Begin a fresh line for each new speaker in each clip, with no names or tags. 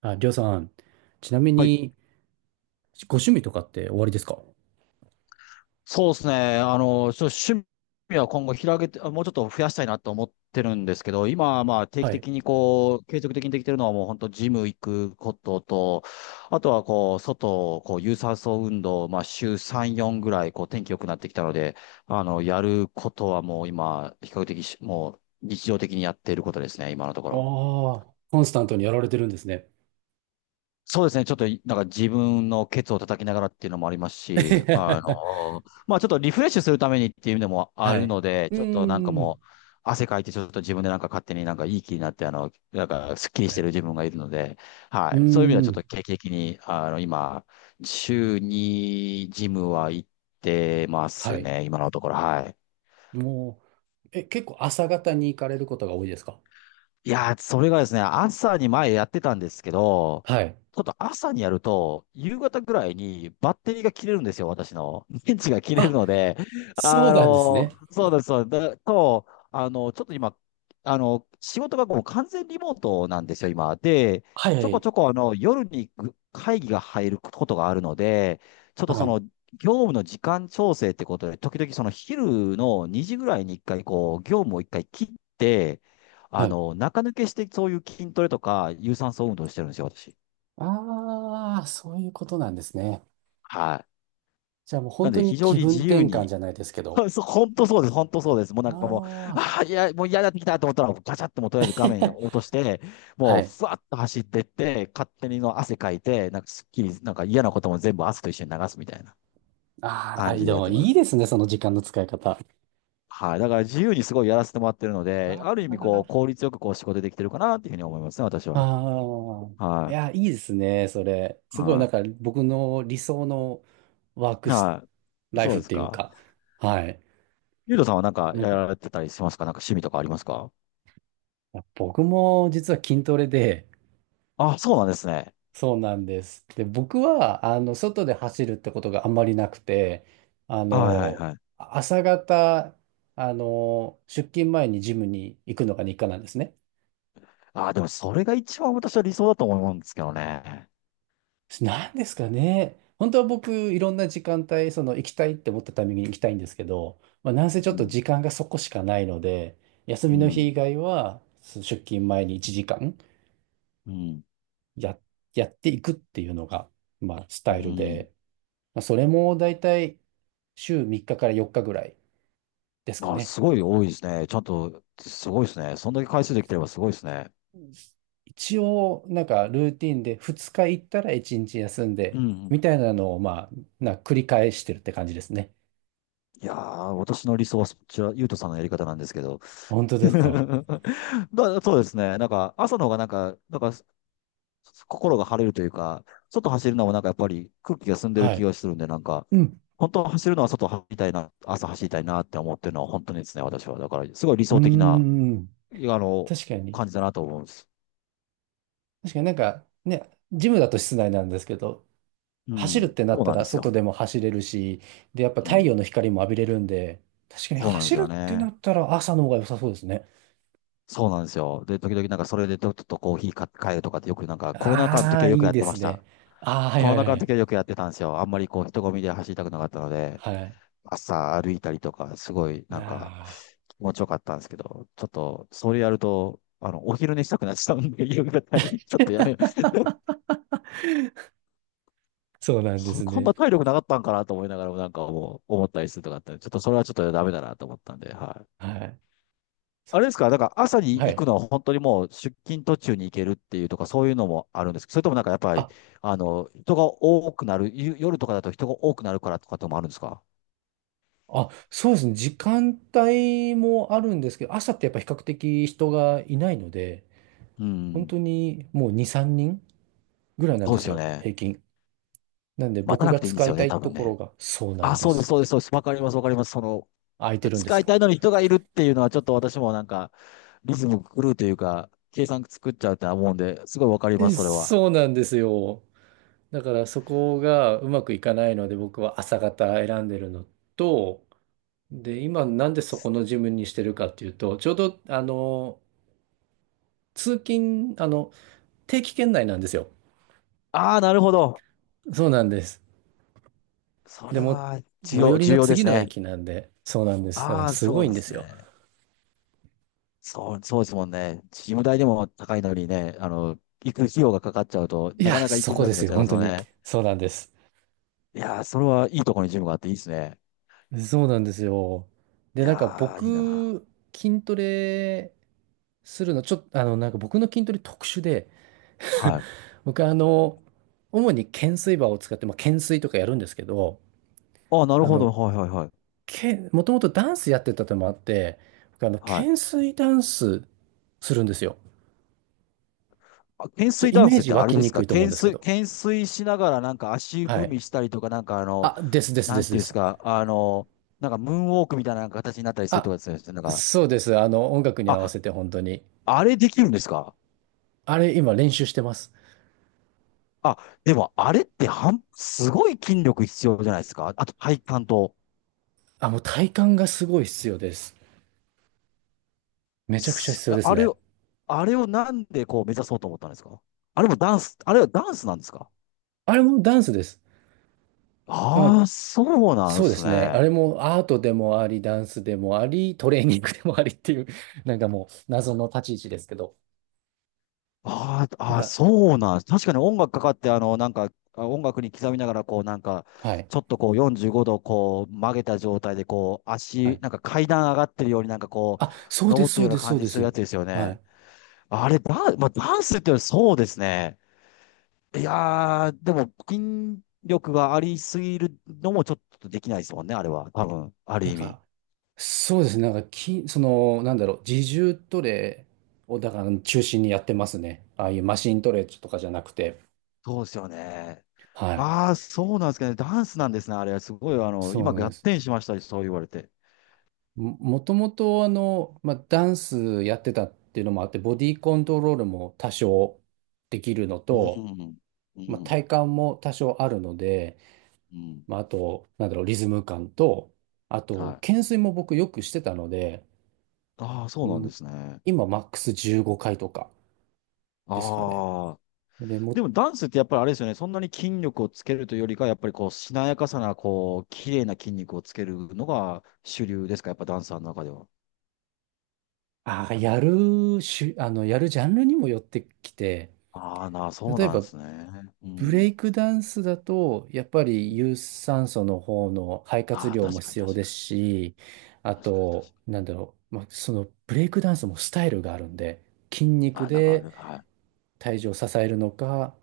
あ、りょうさん、ちなみ
はい。
に、ご趣味とかっておありですか？
そうですね。ちょっと趣味は今後広げて、もうちょっと増やしたいなと思ってるんですけど、今はまあ定期
はい。
的にこう、継続的にできてるのはもう本当ジム行くことと、あとはこう、外、こう、有酸素運動、まあ週3、4ぐらい、こう、天気良くなってきたので、やることはもう今、比較的し、もう日常的にやっていることですね、今のとこ
あ
ろ。
あ、コンスタントにやられてるんですね。
そうですね。ちょっと、なんか自分のケツを叩きながらっていうのもありますし、まあちょっとリフレッシュするためにっていうのもあ
は
る
い。
ので、
う
ちょっとなんか
ーん。
もう、汗かいてちょっと自分でなんか勝手になんかいい気になって、なんかスッキリ
は
してる
い。
自分がいるので、は
うー
い。そういう意味ではちょっ
ん。
と定期的に、今、週にジムは行ってま
は
す
い。
ね。今のところ、はい。
もう、結構朝方に行かれることが多いですか？
いやー、それがですね、朝に前やってたんですけど、
はい。
ちょっと朝にやると、夕方ぐらいにバッテリーが切れるんですよ、私の。電池が切れる
あ、
ので、
そうなんですね。
そうです、そうです。だと、ちょっと今、仕事がもう完全リモートなんですよ、今。で、
はいは
ちょこ
い。
ちょこ、夜に会議が入ることがあるので、ちょっと
は
そ
い。
の、業務の時間調整ってことで、時々その昼の2時ぐらいに一回、こう、業務を一回切って、
はい。
中抜けしてそういう筋トレとか、有酸素運動してるんですよ、私。
ああ、そういうことなんですね。
はい。
じゃあもう
な
本
ん
当
で、
に
非常
気
に
分
自由
転換
に。
じゃないですけ
そ
ど。
う、そう本当そうです、本当そうです。もうな
あ
んかもう、
あ。
ああ、いや、もう嫌になってきたと思ったら、ガチャってもうとりあえず画面 を落として、
は
もう、
い。
ふわっと走ってって、勝手にの汗かいて、なんかすっきり、なんか嫌なことも全部汗と一緒に流すみたいな
あーあ、
感じで
で
やっ
も
てま
いい
す。
ですね、その時間の使い方。
はい。だから自由にすごいやらせてもらってるの
あ
で、ある意味こう、
ー
効率よくこう、仕事できてるかなっていうふうに思いますね、私は。
ああ、い
はい。
や、いいですね、それ。すごい、な
は
んか僕の理想のワー
い。
クス、
はい。
ライ
そ
フ
う
っ
です
ていう
か。
か、はい。
ゆうとさんはなんか
なん
や
か、
られてたりしますか？なんか趣味とかありますか？
僕も実は筋トレで、
あ、そうなんですね。
そうなんです。で、僕は、あの、外で走るってことがあんまりなくて、あ
あはいはい
の、
はい。
朝方、あの、出勤前にジムに行くのが日課なんですね。
あ、でもそれが一番私は理想だと思うんですけどね。
なんですかね。本当は僕、いろんな時間帯、その行きたいって思ったタイミングに行きたいんですけど、まあ、なんせち
う
ょっと
ん。
時間がそこしかないので、休
う
みの日以
ん。
外は、その出勤前に1時間
うん。
や、やっていくっていうのが、まあ、ス
う
タイル
ん。
で、まあ、それもだいたい週3日から4日ぐらいですか
あ、
ね。
すごい多いですね。ちゃんと、すごいですね。そんだけ回数できてればすごいですね。
うん。一応、なんかルーティンで2日行ったら1日休ん
う
で、
んうん。
みたいなのを、まあ、繰り返してるって感じですね。
いやー、私の理想はそっちは、ゆうとさんのやり方なんですけど。
本当です か？
そうですね。なんか、朝の方がなんか、なんか、心が晴れるというか、外走るのもなんかやっぱり空気が澄んでる
は
気
い。
がするんで、なんか、
うん。
本当は走るのは外走りたいな、朝走りたいなって思ってるのは本当にですね、私は。だから、すごい理
うー
想的な、あ
ん、
の、
確かに。
感じだなと思うんです。
確かになんかね、ジムだと室内なんですけど、
う
走るっ
ん。
てなっ
そう
た
なん
ら
です
外
よ。
でも走れるし、で、やっぱ
う
太陽
ん。
の光も浴びれるんで、確かに
そうなんで
走
す
る
よ
ってな
ね。
ったら朝の方が良さそうですね。
そうなんですよ。で、時々なんかそれでちょっとコーヒーか買えるとかってよくなんかコロナ禍の
あ
時
あ、
はよく
いい
やっ
で
てま
す
し
ね。
た。
ああ、はい
コ
は
ロ
い
ナ禍
は
の
い。
時はよくやってたんですよ。あんまりこう人混みで走りたくなかったので、
はい。
朝歩いたりとか、すごいなんか
ああ、
気持ちよかったんですけど、ちょっとそれやると、お昼寝したくなっちゃうんで、夕方に、ちょっとやめよう。
そうなんで
そ
す
こんな
ね。
体力なかったんかなと思いながらも、なんかもう思ったりするとかあって、ちょっとそれはちょっとダメだなと思ったんで、はい。
はい。そっ
あれですか、だ
か。
から朝に
は
行く
い。
のは本当にもう出勤途中に行けるっていうとか、そういうのもあるんですけど、それともなんかやっぱり、
あ、
人が多くなる、夜とかだと人が多くなるからとかともあるんですか？
そうですね。時間帯もあるんですけど、朝ってやっぱ比較的人がいないので、
う
本
ん。
当にもう2、3人ぐらいなん
そう
で
で
す
すよ
よ、
ね。
平均。なんで
待た
僕
な
が
くていいんで
使
す
い
よ
た
ね、多
いと
分
ころ
ね。
がそうな
あ、
んで
そうです、
す。
そうです、そうです。わかります、わかります。その、
空いてるんです
使い
よ。
たいのに人がいるっていうのはちょっと私もなんか、リズム狂うというか、計算作っちゃうって思うんで、すごいわかります、それは。
そうなんですよ。だからそこがうまくいかないので僕は朝方選んでるのと、で、今なんでそこのジムにしてるかっていうと、ちょうどあの、通勤、あの、定期圏内なんですよ。
ああ、なるほど。
そうなんです。
そ
で
れ
も、
は重
最寄
要、
り
重
の
要で
次
す
の
ね。
駅なんで、そうなんです。だから
ああ、
す
そ
ご
う
い
で
んで
す
すよ。
ね。そう、そうですもんね。事務代でも高いのにね、行く費用がかかっちゃうと、
い
な
や、
かなか行
そ
きづ
こ
ら
で
くな
す
っち
よ、
ゃいま
本
す
当
よ
に。
ね。
そうなんです。
いやー、それはいいところにジムがあっていいですね。
そうなんですよ。
い
で、なんか
やー、いいな。
僕、筋トレするの、ちょっと、あの、なんか僕の筋トレ特殊で、
はい。
僕、あの、主に懸垂バーを使って、まあ、懸垂とかやるんですけど、
ああ、なる
あ
ほ
の、
ど。はいはいはい。
もともとダンスやってたのもあって、僕、あの、
はい。
懸垂ダンスするんですよ。
あ、懸垂
イ
ダン
メー
スっ
ジ
て
湧
あれ
き
で
に
すか？
くいと思うん
懸
ですけ
垂、
ど。
懸垂しながらなんか足
は
踏
い。
みしたりとか、なんかあの、
あ、ですです
な
で
ん
す
て
で
いうんです
す。
か、なんかムーンウォークみたいな形になったりすると
あ、
かですね。なんか、
そうです。あの、音楽に
あ、
合わせて本当に。
あれできるんですか？
あれ、今練習してます。
あ、でもあれってはんすごい筋力必要じゃないですか。あと体幹と。
あ、もう体幹がすごい必要です。めちゃくちゃ
す
必要です
あれ
ね。
を、あれをなんでこう目指そうと思ったんですか？あれもダンス、あれはダンスなんですか？
あれもダンスです。まあ、
ああー、そうなんで
そうで
す
すね。あ
ね。
れもアートでもあり、ダンスでもあり、トレーニングでもありっていう、なんかもう謎の立ち位置ですけど。
あー
なん
あー、
か、
そうなんです確かに音楽かかって、なんか、音楽に刻みながら、こう、なんか、
はい。
ちょっとこう、45度、こう、曲げた状態で、こう、
は
足、
い。
なんか階段上がってるように、なんかこ
あ、そ
う、
うで
登
す、
って
そう
るよう
で
な
す、そ
感
う
じ
で
する
す。
やつですよ
はい。
ね。あれ、まあ、ダンスっていうのはそうですね。いやー、でも、筋力がありすぎるのもちょっとできないですもんね、あれは。多分、ある
なん
意味。
か、そうですね。なんか、その、なんだろう、自重トレを、だから中心にやってますね。ああいうマシントレとかじゃなくて。
そうですよね。
はい。
ああ、そうなんですかね。ダンスなんですね、あれ。すごい、
そう
今、
なん
合
です。
点しました、そう言われて。
もともとあの、まあ、ダンスやってたっていうのもあって、ボディコントロールも多少できるの
う
と、
ん、う
まあ、
ん、
体幹も多少あるので、
うん。
まあ、あと、なんだろう、リズム感と、あ
は
と、
い。
懸垂も僕よくしてたので、
ああ、そ
う
うなんで
ん、
すね。
今マックス15回とかですかね。
ああ。
で、
で
も、
も、ダンスってやっぱりあれですよね。そんなに筋力をつけるというよりか、やっぱりこう、しなやかさな、こう、綺麗な筋肉をつけるのが主流ですか、やっぱダンサーの中では。
ああ、やるしゅ、あの、やるジャンルにもよってきて、
ああ、そう
例え
なんで
ば
すね。う
ブレ
ん。
イクダンスだと、やっぱ
う
り
ん、
有酸素の方の肺活
ああ、
量も
確かに
必要
確
です
か
し、
に。
あ
確かに確か
と、
に。
なんだろう、まあ、そのブレイクダンスもスタイルがあるんで、筋
あ
肉
あ、なんかあ
で
る。はい。
体重を支えるのか、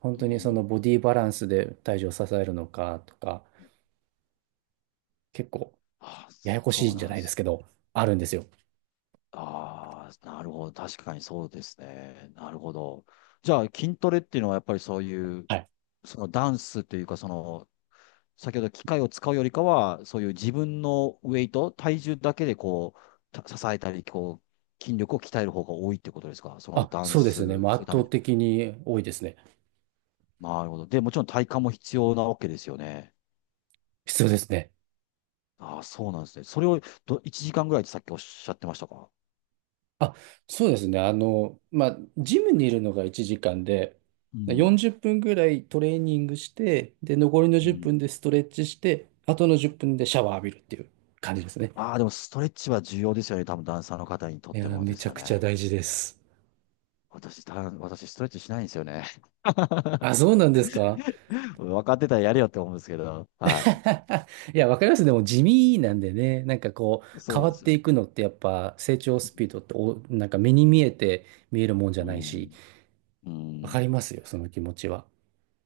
本
う
当にその
ん。
ボディバランスで体重を支えるのかとか、結構
ああ、
ややこし
そ
い
う
んじ
な
ゃ
んで
ないです
す。
けど、あるんですよ。
ああ、なるほど。確かにそうですね。なるほど。じゃあ、筋トレっていうのはやっぱりそういう、
はい。
そのダンスというか、その、先ほど機械を使うよりかは、そういう自分のウェイト、体重だけでこう、支えたり、こう、筋力を鍛える方が多いってことですか？その
あ、
ダン
そうですね。
ス
まあ
す
圧
るため
倒
に。
的に多いですね。
なるほど。で、もちろん体幹も必要なわけですよね。
必要ですね。
ああ、そうなんですね。それを1時間ぐらいってさっきおっしゃってましたか？
あ、そうですね。あの、まあ、ジムにいるのが1時間で、
うん。
40分ぐらいトレーニングして、で、残りの
う
10
ん。
分でストレッチして、あとの10分でシャワー浴びるっていう感じですね。
ああ、でもストレッチは重要ですよね。多分ダンサーの方にとっ
いや
て
ー、
も
め
です
ちゃ
よ
くちゃ
ね。
大事です。
私、ダン私ストレッチしないんですよね。
あ、そうなんですか？
分かってたらやれよって思うんですけど。は
いや、わかります。でも地味なんでね、なんかこ
い。
う、
そう
変
なん
わ
で
っ
す
て
よ。
いくのってやっぱ成長スピードってなんか目に見えて見えるもんじゃ
う
ないし、
ん。う
わか
ん。
りますよ、その気持ちは。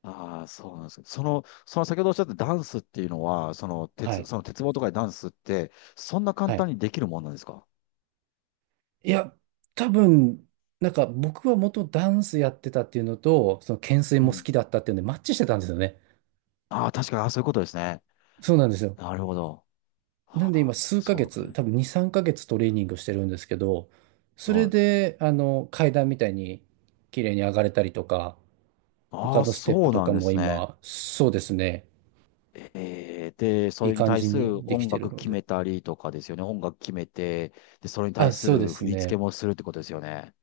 ああ、そうなんです。その、その先ほどおっしゃったダンスっていうのは、
はい。
その鉄棒とかでダンスって、そんな簡
は
単
い。
にできるもんなんですか？
いや、多分、なんか僕は元ダンスやってたっていうのと、その懸垂
う
も好
ん。
きだったっていうのでマッチしてたんですよね。
ああ、確かに、ああ、そういうことですね。
そうなんですよ。
なるほど。
な
は
んで今
あ、
数ヶ
そういうこと
月、
ね。
多分2、3ヶ月トレーニングしてるんですけど、そ
は
れ
い。
で、あの、階段みたいに綺麗に上がれたりとか、他
ああ、
のステップ
そう
と
な
か
んで
も
すね。
今、そうですね、
で、そ
いい
れに
感
対
じ
す
に
る
でき
音
てる
楽
の
決
で。
めたりとかですよね。音楽決めて、で、それに
あ、
対す
そうで
る
す
振り付け
ね。
もするってことですよね。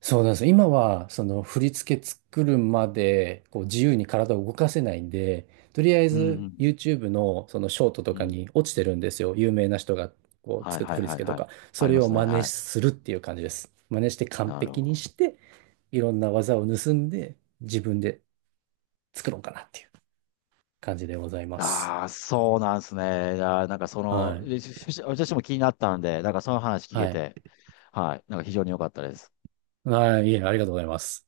そうなんです。今は、その振り付け作るまで、こう自由に体を動かせないんで、とりあえ
う
ず
ん、
YouTube のそのショートと
う
か
ん。
に落ちてるんですよ。有名な人がこう
はい、
作った
はい、
振り
はい、
付けと
はい。
か。
あ
そ
り
れ
ま
を
すね。
真似
はい。
するっていう感じです。真似して完
なる
璧
ほ
に
ど。
して、いろんな技を盗んで、自分で作ろうかなっていう感じでございます。
ああ、そうなんですね。いやー、なんかそ
は
の、
い。
えしし私も気になったんで、なんかその話聞け
はい。
て、はい。なんか非常に良かったです。
はい。いえ、ありがとうございます。